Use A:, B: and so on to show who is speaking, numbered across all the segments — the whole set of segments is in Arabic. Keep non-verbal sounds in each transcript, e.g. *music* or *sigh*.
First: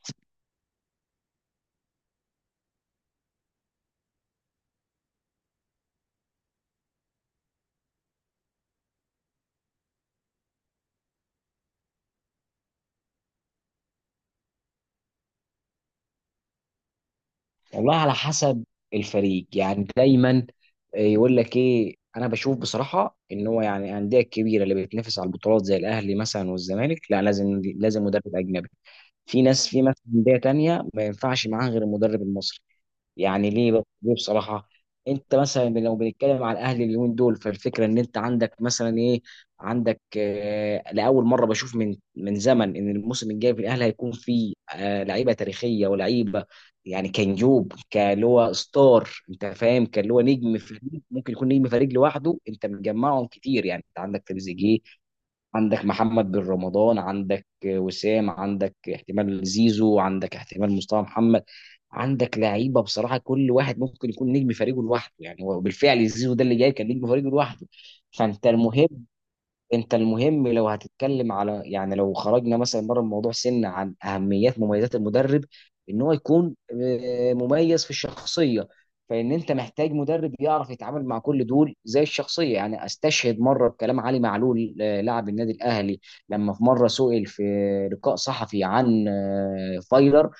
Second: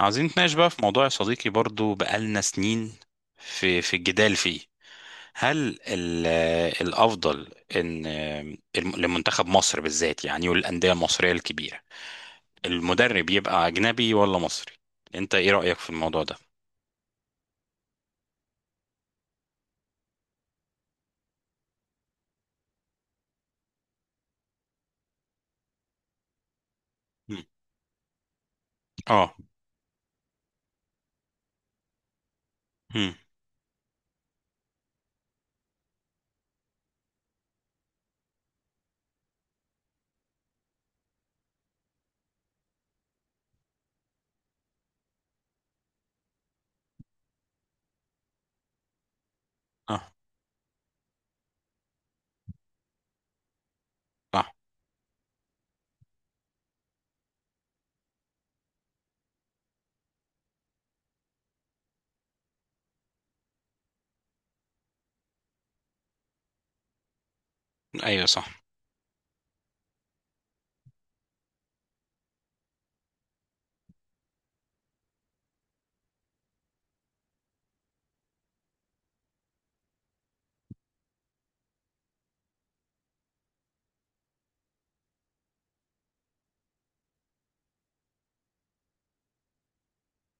A: عاوزين نتناقش بقى في موضوع يا صديقي، برضو بقالنا سنين في الجدال فيه. هل ال- الأفضل إن لمنتخب مصر بالذات، يعني، والأندية المصرية الكبيرة، المدرب يبقى أجنبي ولا مصري؟ أنت إيه رأيك في الموضوع ده؟
B: والله على حسب الفريق يعني دايما يقول لك ايه. انا بشوف بصراحه ان هو يعني الانديه الكبيره اللي بتنافس على البطولات زي الاهلي مثلا والزمالك، لا،
A: مم.
B: لازم مدرب اجنبي.
A: آه.
B: في ناس في مثلا انديه تانية ما ينفعش معاها غير المدرب المصري.
A: مم.
B: يعني ليه بقى؟ ليه بصراحه؟ انت مثلا لو بنتكلم على الاهلي اليومين دول، فالفكره ان انت عندك مثلا ايه، عندك آه لاول مره بشوف من زمن ان الموسم الجاي في الاهلي هيكون فيه آه لعيبه تاريخيه ولعيبه. يعني كنجوب كان هو ستار، انت فاهم، كان
A: آه،
B: هو نجم فريق، ممكن يكون نجم فريق لوحده. انت مجمعهم كتير، يعني انت عندك
A: صح.
B: تريزيجيه، عندك محمد بن رمضان، عندك وسام، عندك احتمال زيزو، عندك احتمال مصطفى محمد. عندك لعيبه بصراحه كل واحد ممكن يكون نجم فريقه لوحده، يعني هو بالفعل زيزو ده اللي جاي كان نجم فريقه لوحده.
A: أيوه،
B: فانت
A: صح.
B: المهم، انت المهم لو هتتكلم على، يعني لو خرجنا مثلا بره الموضوع سنة عن اهميات مميزات المدرب، ان هو يكون مميز في الشخصية. فان انت محتاج مدرب يعرف يتعامل مع كل دول زي الشخصية. يعني استشهد مرة بكلام علي معلول، لاعب النادي الاهلي، لما في مرة سئل في لقاء صحفي عن فايلر.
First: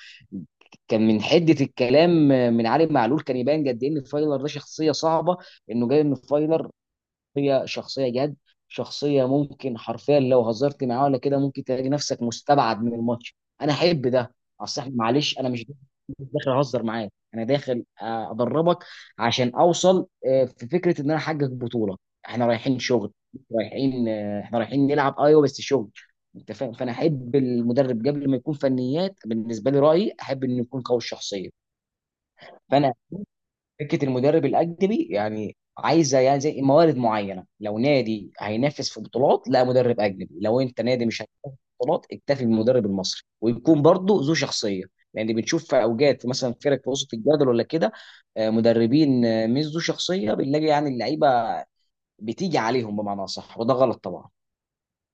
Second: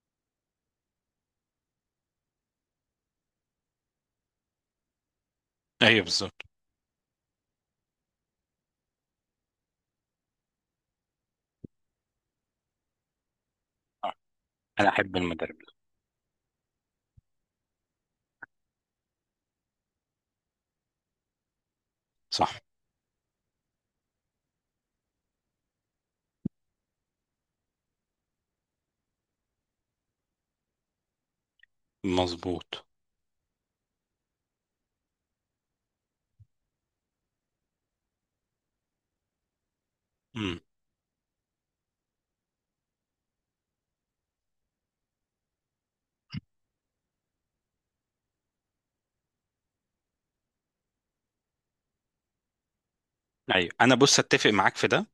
B: كان من حده الكلام من علي معلول كان يبان قد ايه ان فايلر ده شخصيه صعبه، انه جاي
A: أيوه،
B: ان
A: بالظبط.
B: فايلر هي شخصية جد، شخصية ممكن حرفيا لو هزرت معاه ولا كده ممكن تلاقي نفسك مستبعد من الماتش. انا احب
A: آه.
B: ده. اصل
A: أنا
B: احنا
A: أحب
B: معلش، انا
A: المدرب
B: مش
A: ده.
B: مش داخل اهزر معاك، انا داخل، ادربك عشان اوصل، في فكرة ان انا احقق بطولة. احنا
A: صح.
B: رايحين شغل، رايحين، احنا رايحين نلعب، ايوه، بس شغل. انت فاهم؟ فانا احب المدرب قبل ما يكون فنيات، بالنسبة لي رأيي، احب انه يكون قوي الشخصية.
A: مظبوط.
B: فانا فكره المدرب الاجنبي يعني عايزه يعني زي موارد معينه. لو نادي هينافس في بطولات، لا، مدرب اجنبي.
A: مم.
B: لو انت نادي مش هينافس في بطولات، اكتفي بالمدرب المصري ويكون برضه ذو شخصيه. لان بنشوف في اوجات في مثلا فرق في وسط الجدول ولا كده، مدربين مش ذو شخصيه، بنلاقي يعني اللعيبه بتيجي عليهم بمعنى صح،
A: أيوه،
B: وده
A: أنا
B: غلط
A: بص
B: طبعا.
A: أتفق معاك في ده.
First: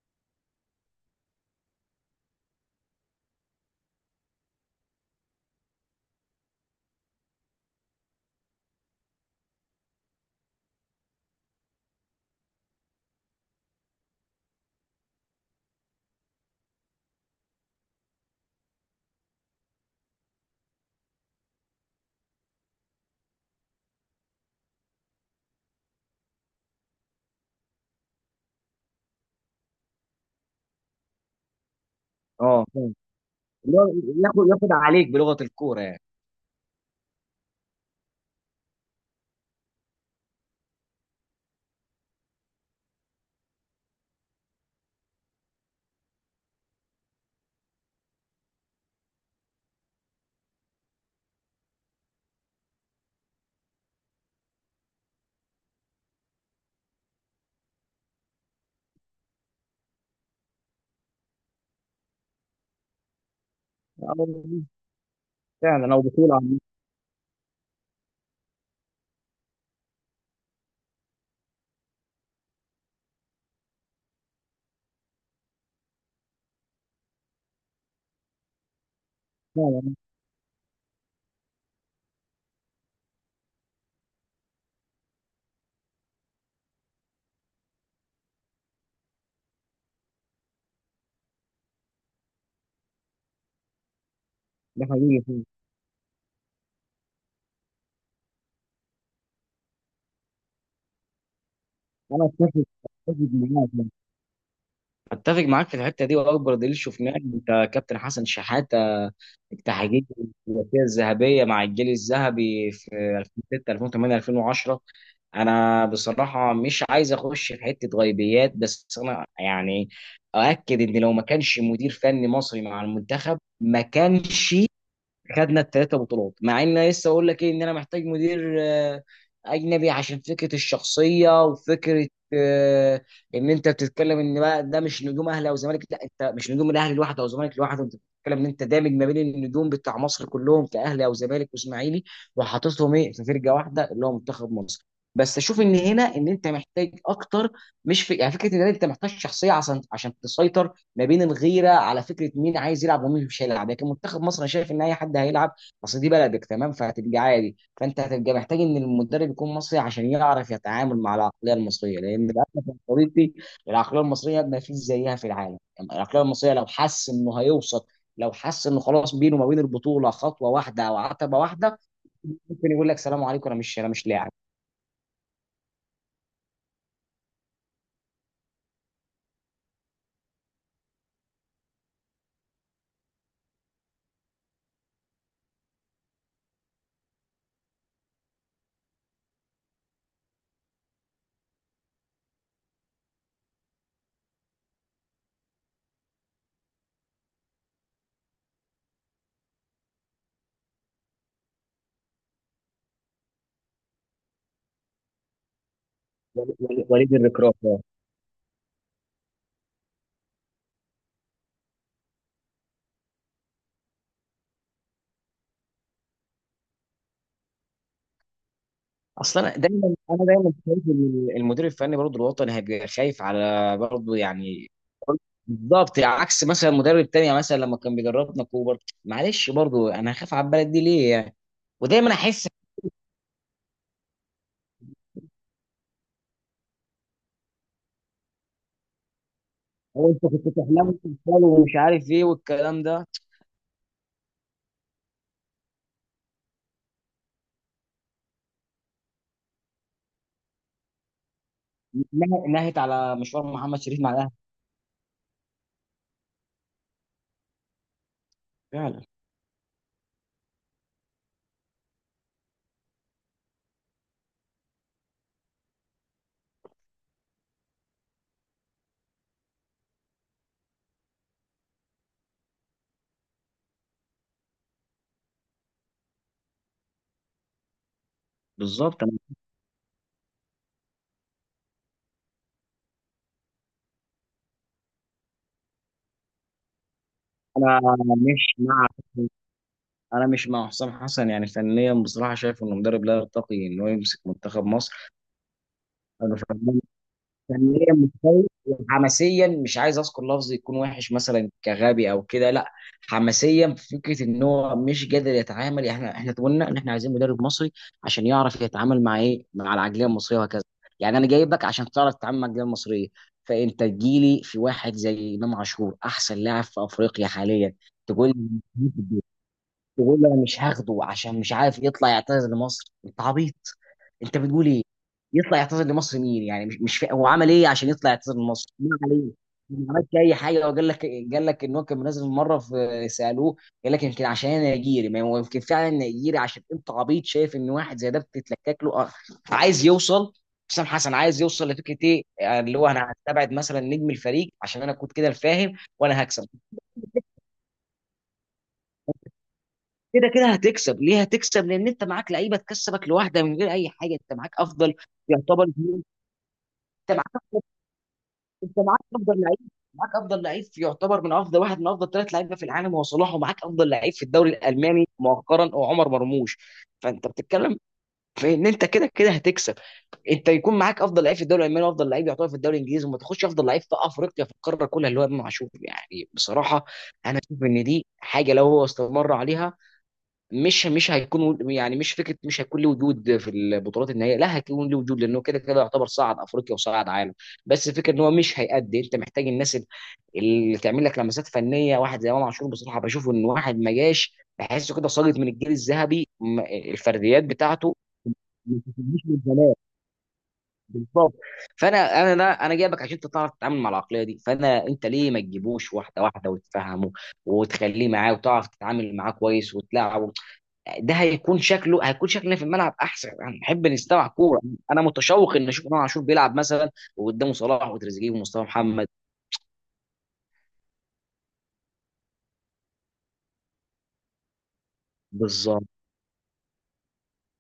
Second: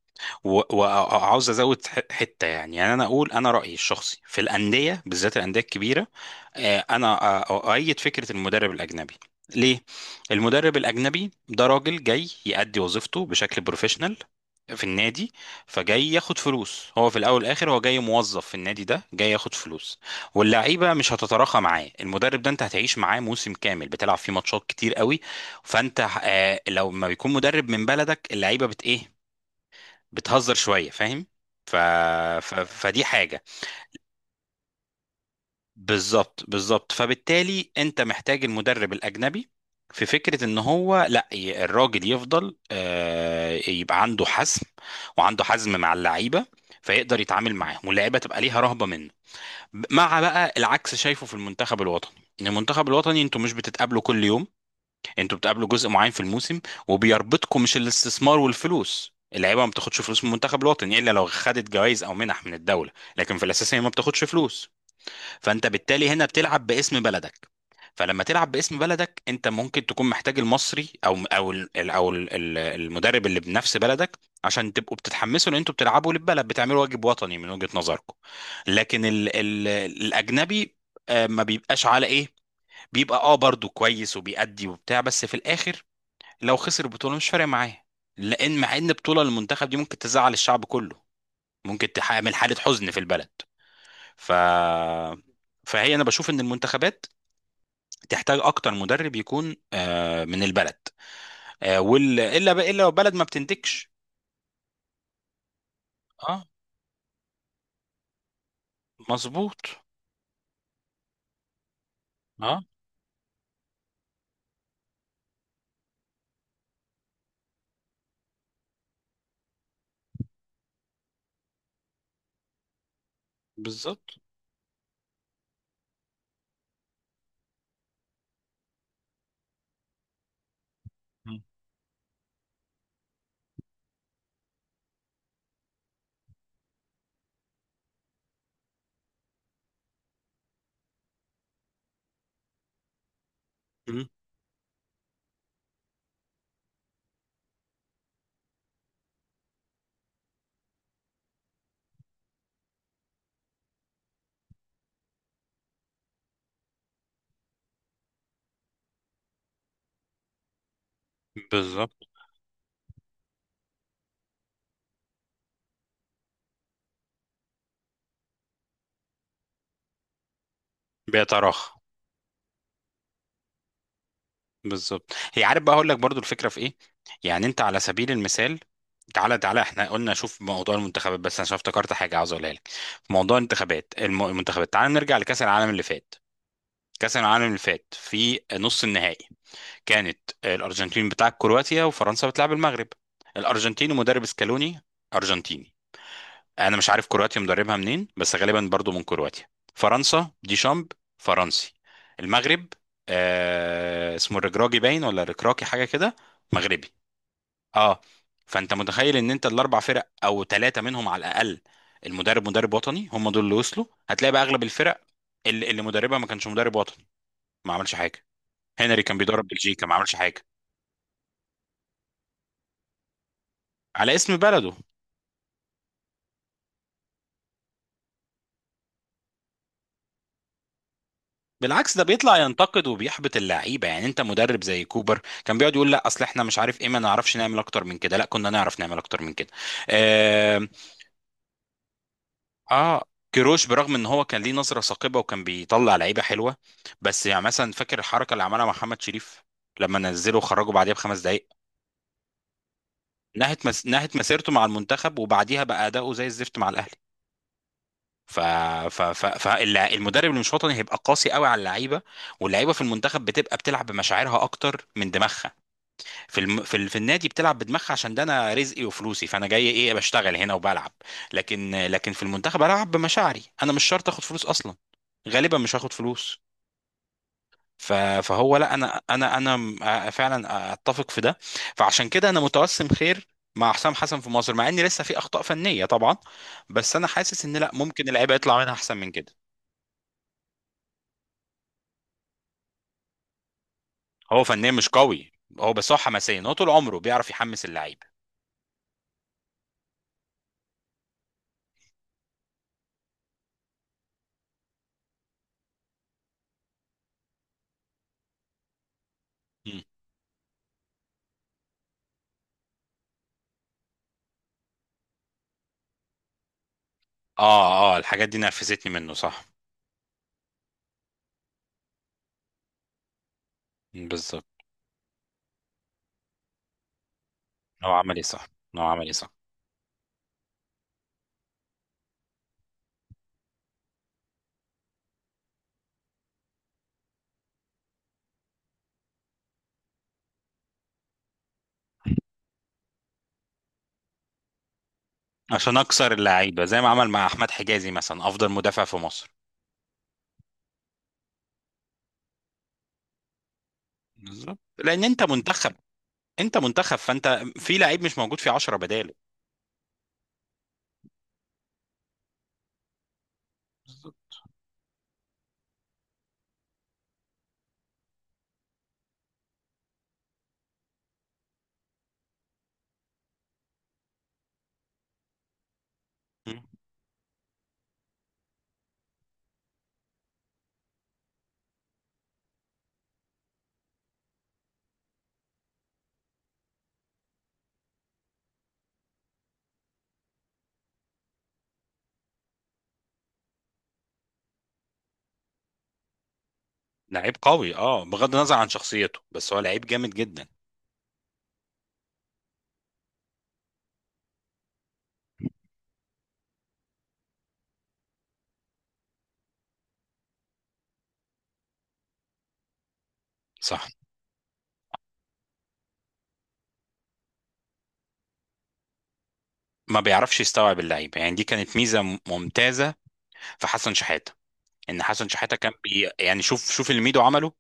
A: و- وعاوز ازود حته. يعني انا اقول انا رايي الشخصي في الانديه، بالذات الانديه الكبيره. انا اؤيد فكره المدرب الاجنبي. ليه؟ المدرب الاجنبي ده راجل جاي يأدي وظيفته بشكل بروفيشنال في النادي. فجاي ياخد فلوس، هو في الاول والاخر هو جاي موظف في النادي ده جاي ياخد فلوس. واللعيبه مش هتتراخى معاه. المدرب ده انت هتعيش معاه موسم كامل، بتلعب فيه ماتشات كتير قوي. فانت لو ما بيكون مدرب من بلدك اللعيبه بت ايه، بتهزر شويه، فاهم. ف...
B: اه فعلا،
A: فدي حاجه.
B: اللي هو ياخد عليك بلغه الكوره يعني.
A: بالظبط، بالظبط. فبالتالي انت محتاج المدرب الاجنبي في فكره ان هو لا، الراجل يفضل يبقى عنده حزم، وعنده حزم مع اللعيبه، فيقدر يتعامل معاهم واللعيبه تبقى ليها رهبه منه. مع بقى العكس شايفه في المنتخب الوطني، ان المنتخب الوطني انتوا مش بتتقابلوا كل يوم، انتوا بتقابلوا جزء معين في الموسم، وبيربطكم مش الاستثمار والفلوس. اللعيبه ما بتاخدش فلوس من المنتخب الوطني الا لو خدت جوائز او منح من الدوله، لكن في الاساس هي ما بتاخدش
B: آه،
A: فلوس. فانت
B: فعلا، او
A: بالتالي هنا
B: بطوله عامة.
A: بتلعب باسم بلدك. فلما تلعب باسم بلدك انت ممكن تكون محتاج المصري، او المدرب اللي بنفس بلدك، عشان تبقوا بتتحمسوا ان انتوا بتلعبوا للبلد، بتعملوا واجب وطني من وجهة نظركم. لكن ال ال
B: فعلا،
A: الاجنبي ما بيبقاش على ايه، بيبقى برضو كويس، وبيأدي وبتاع، بس في الاخر لو خسر البطوله مش فارق معاه. لان مع ان بطوله المنتخب دي ممكن تزعل الشعب كله، ممكن تعمل حاله حزن في البلد. ف
B: ده حقيقي فيه.
A: فهي انا بشوف ان المنتخبات تحتاج اكتر مدرب يكون من البلد.
B: انا اتفق،
A: الا بقى الا لو بلد ما
B: اتفق معاك
A: بتنتجش.
B: اتفق معاك في الحته دي.
A: اه،
B: واكبر دليل شفناه إن انت كابتن حسن شحاته،
A: مظبوط.
B: التحقيق، الثلاثيه الذهبيه مع الجيل
A: اه،
B: الذهبي في 2006 2008 2010. انا بصراحه مش عايز اخش في حته غيبيات، بس انا يعني اؤكد ان لو ما كانش مدير فني مصري مع المنتخب ما
A: بالظبط.
B: كانش خدنا الثلاثه بطولات. مع ان أنا لسه اقول لك ايه، ان انا محتاج مدير اجنبي عشان فكره
A: مم.
B: الشخصيه وفكره، آه، ان انت بتتكلم ان بقى ده مش نجوم اهلي او زمالك، لا، انت مش نجوم الاهلي لوحده او زمالك لوحده، انت بتتكلم ان انت دامج ما بين النجوم بتاع مصر كلهم كاهلي او زمالك واسماعيلي، وحاططهم ايه في فرقه واحده اللي
A: مم.
B: هو منتخب مصر. بس اشوف ان هنا ان انت محتاج اكتر، مش في يعني فكره ان انت محتاج شخصيه عشان تسيطر ما بين الغيره على فكره مين عايز يلعب ومين مش هيلعب. لكن منتخب مصر انا شايف ان اي حد هيلعب، اصل دي بلدك، تمام، فهتبقى عادي. فانت هتبقى محتاج ان المدرب يكون مصري عشان يعرف يتعامل مع العقليه
A: بالظبط.
B: المصريه، لان للاسف يا صديقي العقليه المصريه ما فيش زيها في العالم. العقليه المصريه لو حس انه هيوصل، لو حس انه خلاص بينه وما بين البطوله خطوه واحده او عتبه
A: بيتراخى.
B: واحده، ممكن يقول لك سلام عليكم، انا مش، انا مش لاعب.
A: بالظبط. هي، عارف بقى اقول لك برضو الفكره في ايه، يعني انت على سبيل المثال، تعالى تعالى، احنا قلنا شوف موضوع المنتخبات، بس انا عشان افتكرت حاجه عاوز اقولها لك. في موضوع الانتخابات المنتخبات، تعالى نرجع لكاس العالم اللي فات. كاس العالم اللي فات، في نص النهائي كانت الارجنتين بتلعب كرواتيا وفرنسا بتلعب المغرب. الارجنتين ومدرب سكالوني ارجنتيني، انا مش عارف كرواتيا مدربها منين بس غالبا برضو من كرواتيا. فرنسا ديشامب، فرنسي. المغرب اسمه الركراكي، باين ولا الركراكي حاجه كده، مغربي.
B: وليد الركراف.
A: اه. فانت متخيل ان انت الاربع فرق او ثلاثه منهم على الاقل المدرب مدرب وطني، هم دول اللي وصلوا. هتلاقي بقى اغلب الفرق اللي مدربها ما كانش مدرب وطني، ما عملش حاجه. هنري كان
B: اصل
A: بيدرب
B: انا
A: بلجيكا، ما
B: دايما
A: عملش
B: انا
A: حاجه.
B: دايما شايف إن المدير الفني برضه الوطني هيبقى خايف على
A: على
B: برضه
A: اسم
B: يعني،
A: بلده.
B: بالظبط، عكس مثلا مدرب تاني مثلا لما كان بيدربنا كوبر. معلش برضه انا هخاف على البلد دي ليه يعني؟
A: بالعكس ده
B: ودايما
A: بيطلع
B: احس
A: ينتقد وبيحبط اللعيبه، يعني انت مدرب زي كوبر كان بيقعد يقول: لا اصل احنا مش عارف ايه، ما نعرفش نعمل اكتر من كده، لا كنا نعرف نعمل اكتر من كده.
B: هو انت كنت
A: اه.
B: تحلم وتتخيل ومش عارف ايه والكلام
A: آه.
B: ده.
A: كيروش برغم ان هو كان ليه نظره ثاقبه وكان بيطلع لعيبه حلوه، بس يعني مثلا فاكر الحركه اللي عملها محمد شريف، لما نزله وخرجه بعديها بـ5 دقائق.
B: نهت على مشوار محمد شريف مع
A: نهت
B: الاهلي.
A: مسيرته مع المنتخب، وبعديها بقى اداؤه زي الزفت مع الاهلي. ف...
B: فعلا،
A: فالمدرب اللي مش وطني هيبقى قاسي قوي على اللعيبه. واللعيبه في المنتخب بتبقى بتلعب بمشاعرها اكتر من دماغها. في الم... في, ال... في النادي بتلعب بدماغها عشان ده انا رزقي وفلوسي، فانا جاي ايه بشتغل هنا وبلعب. لكن في المنتخب العب بمشاعري، انا مش شرط اخد فلوس اصلا، غالبا مش هاخد فلوس. ف... فهو لا، انا
B: بالظبط. انا،
A: انا انا فعلا اتفق في ده. فعشان كده انا متوسم خير مع حسام حسن في مصر، مع ان لسه في اخطاء فنيه طبعا، بس انا حاسس ان لا،
B: أنا
A: ممكن اللعيبه
B: مش
A: يطلع منها
B: مع
A: احسن من كده.
B: انا مش مع حسام حسن. يعني فنيا بصراحه شايف انه مدرب لا يرتقي انه يمسك
A: هو
B: منتخب
A: فنيا مش
B: مصر.
A: قوي، هو بس
B: انا
A: حماسيا، هو طول
B: فنان،
A: عمره بيعرف يحمس
B: فنيا
A: اللعيبه.
B: متفوق، وحماسيا مش عايز اذكر لفظ يكون وحش مثلا كغبي او كده، لا. حماسيا في فكره ان هو مش قادر يتعامل. يعني احنا قلنا ان احنا عايزين مدرب مصري عشان يعرف يتعامل مع ايه، مع
A: مم.
B: العقليه المصريه وهكذا. يعني انا جايبك عشان تعرف تتعامل مع العقليه المصريه، فانت تجيلي في واحد زي امام عاشور، احسن لاعب في افريقيا حاليا،
A: اه، اه،
B: تقول
A: الحاجات دي نرفزتني منه،
B: لي
A: صح.
B: تقول لي انا مش هاخده عشان مش عارف يطلع يعتذر لمصر؟ انت عبيط. انت
A: بالظبط.
B: بتقول ايه؟ يطلع يعتذر لمصر مين يعني؟ مش مش فا... هو عمل ايه عشان
A: هو
B: يطلع
A: عمل ايه،
B: يعتذر
A: صح.
B: لمصر
A: هو
B: ما
A: عمل ايه،
B: عليه.
A: صح.
B: ما عملش اي حاجه. وقال لك، قال لك ان هو كان منزل مره في سالوه، قال لك يمكن عشان انا نيجيري، ما هو يمكن فعلا نيجيري عشان انت عبيط شايف ان واحد زي ده بتتلكك له عايز يوصل حسام حسن، عايز يوصل لفكره ايه، اللي هو انا هستبعد مثلا نجم الفريق عشان انا كنت كده الفاهم،
A: عشان اكسر
B: وانا هكسب.
A: اللعيبه زي ما عمل مع احمد حجازي مثلا، افضل مدافع في مصر.
B: كده كده هتكسب. ليه هتكسب؟ لان انت معاك لعيبه تكسبك لوحده من غير اي حاجه. انت معاك
A: بالظبط،
B: افضل،
A: لان انت
B: يعتبر،
A: منتخب. انت منتخب،
B: انت معاك
A: فانت في لعيب مش موجود، في 10
B: انت معاك
A: بداله.
B: افضل لعيب، معاك افضل لعيب في- يعتبر من افضل واحد من افضل ثلاث لعيبه في العالم هو صلاح، ومعاك افضل لعيب في
A: بالظبط.
B: الدوري الالماني مؤخرا هو عمر مرموش. فانت بتتكلم في ان انت كده كده هتكسب. انت يكون معاك افضل لعيب في الدوري الالماني وافضل لعيب يعتبر في الدوري الانجليزي، وما تاخدش افضل لعيب في افريقيا في القاره كلها اللي هو امام عاشور. يعني
A: مم.
B: بصراحه انا شايف ان دي حاجه، لو هو استمر عليها مش هيكون، يعني مش فكره مش هيكون له وجود في البطولات النهائيه، لا هيكون له وجود لانه كده كده يعتبر صعد افريقيا وصعد عالم. بس الفكره ان هو مش هيأدي. انت محتاج الناس اللي تعمل لك لمسات فنيه. واحد زي امام عاشور بصراحه بشوفه ان واحد ما جاش، بحسه كده ساقط من الجيل الذهبي.
A: لعيب
B: الفرديات
A: قوي
B: بتاعته
A: اه، بغض النظر عن
B: ما
A: شخصيته،
B: بتجيش من
A: بس هو
B: زمان.
A: لعيب جامد جدا.
B: بالظبط. فانا انا لا انا جايبك عشان انت تعرف تتعامل مع العقليه دي. فانا انت ليه ما تجيبوش واحده واحده وتفهمه وتخليه معاه وتعرف تتعامل معاه كويس وتلاعبه؟ ده هيكون شكله، هيكون شكلنا في الملعب احسن، هنحب
A: صح.
B: نستمع كوره. انا متشوق ان اشوف امام عاشور بيلعب مثلا، وقدامه صلاح وتريزيجيه ومصطفى محمد.
A: ما بيعرفش يستوعب اللعيبه. يعني دي كانت ميزه ممتازه في حسن شحاته، ان حسن شحاته كان
B: بالظبط.
A: يعني شوف شوف اللي ميدو عمله،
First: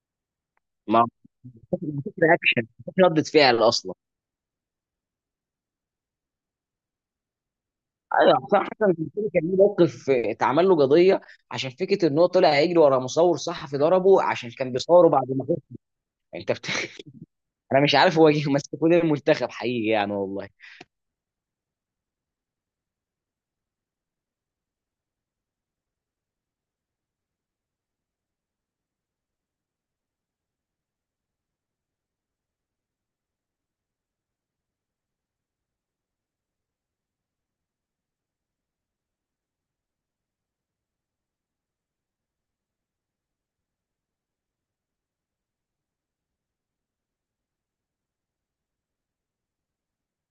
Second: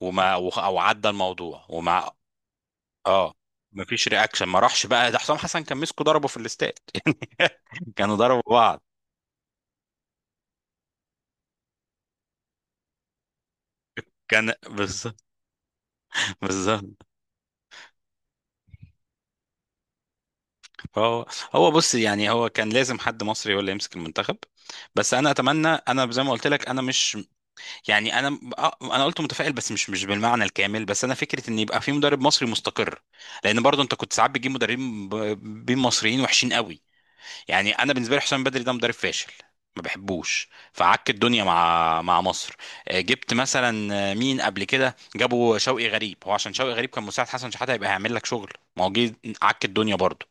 A: وما او
B: ما
A: عدى الموضوع وما.
B: بتفرق اكشن، بتفرق ردة
A: اه،
B: فعل اصلا.
A: مفيش رياكشن، ما راحش بقى. ده حسام حسن كان مسكه ضربه في الاستاد *laughs* يعني كانوا
B: ايوه،
A: ضربوا
B: حسام
A: بعض.
B: حسن في الفيلم كان ليه موقف، اتعمل له قضيه عشان فكره ان هو طلع يجري ورا مصور صحفي ضربه عشان
A: كان
B: كان بيصوره
A: بالظبط،
B: بعد ما خسر. انت بت...
A: بالظبط.
B: *laughs* انا مش عارف هو جه ماسك فين المنتخب حقيقي يعني والله.
A: هو هو بص، يعني هو كان لازم حد مصري هو اللي يمسك المنتخب. بس انا اتمنى، انا زي ما قلت لك انا مش يعني، انا انا قلت متفائل بس مش بالمعنى الكامل، بس انا فكره ان يبقى في مدرب مصري مستقر. لان برضو انت كنت ساعات بتجيب مدربين بين مصريين وحشين قوي. يعني انا بالنسبه لي حسام بدري ده مدرب فاشل، ما بحبوش، فعك الدنيا مع مصر. جبت مثلا، مين قبل كده، جابوا شوقي غريب هو عشان شوقي غريب كان مساعد حسن شحاته هيبقى هيعمل لك شغل. ما هو جه عك الدنيا برضه.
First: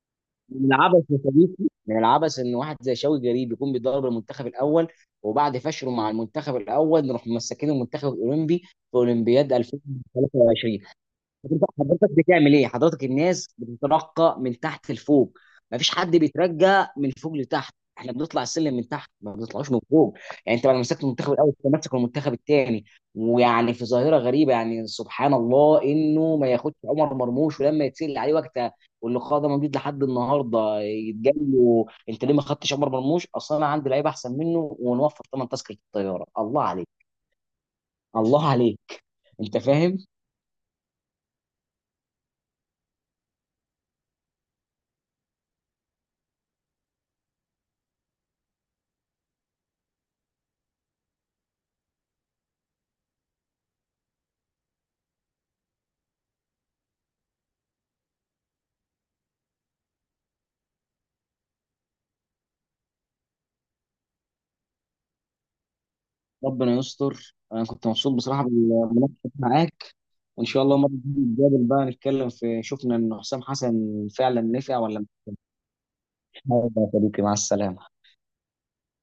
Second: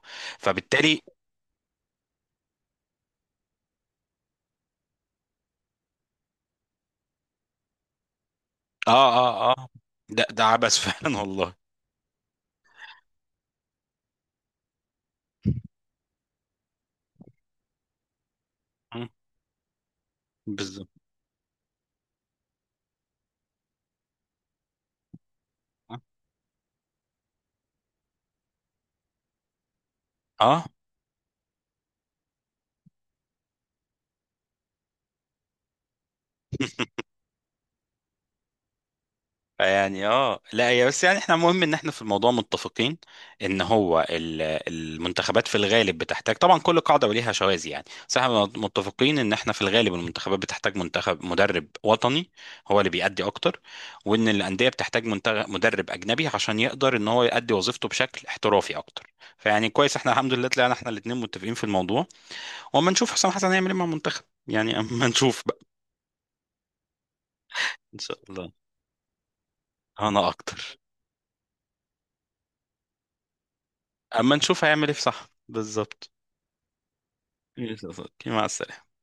B: من
A: فبالتالي.
B: العبث يا صديقي، من العبث ان واحد زي شوقي جريب يكون بيدرب المنتخب الاول، وبعد فشله مع المنتخب الاول نروح مسكين المنتخب الاولمبي في
A: اه، اه،
B: اولمبياد
A: اه، ده عبث
B: 2023.
A: *laughs* فعلا والله.
B: حضرتك بتعمل ايه؟ حضرتك الناس بتترقى من تحت لفوق، مفيش حد بيترجى من فوق لتحت. احنا بنطلع السلم من
A: مم.
B: تحت، ما بنطلعوش من فوق. يعني انت بعد ما
A: بالظبط.
B: مسكت المنتخب الاول انت ماسك المنتخب الثاني. ويعني في ظاهره غريبه، يعني سبحان الله، انه ما ياخدش عمر مرموش. ولما يتسال عليه وقتها، واللقاء ده موجود لحد
A: اه
B: النهارده، يتقال له انت ليه ما خدتش عمر مرموش؟ اصلا انا عندي لعيب احسن منه ونوفر ثمن تذكره الطياره. الله عليك. الله عليك. انت فاهم.
A: يعني، اه لا، هي بس يعني احنا مهم ان احنا في الموضوع متفقين، ان هو المنتخبات في الغالب بتحتاج، طبعا كل قاعده وليها شواذ يعني، بس احنا متفقين ان احنا في الغالب المنتخبات بتحتاج منتخب مدرب وطني، هو اللي بيأدي اكتر. وان الانديه بتحتاج منتخب مدرب اجنبي عشان يقدر ان هو يأدي وظيفته بشكل احترافي اكتر. فيعني كويس احنا الحمد لله طلعنا احنا الاثنين متفقين في الموضوع. واما نشوف حسام حسن هيعمل ايه مع المنتخب، يعني اما نشوف بقى.
B: ربنا يستر. انا كنت
A: ان
B: مبسوط
A: شاء
B: بصراحه
A: الله.
B: بالمناقشه معاك،
A: انا
B: وان شاء الله
A: اكتر.
B: مره تيجي نتقابل بقى نتكلم في، شفنا ان حسام حسن
A: اما
B: فعلا
A: نشوف
B: نفع
A: هيعمل ايه
B: ولا
A: في. صح،
B: مش
A: بالظبط.
B: نافع. يا صديقي مع
A: يا
B: السلامه.
A: صديقي، مع السلامة.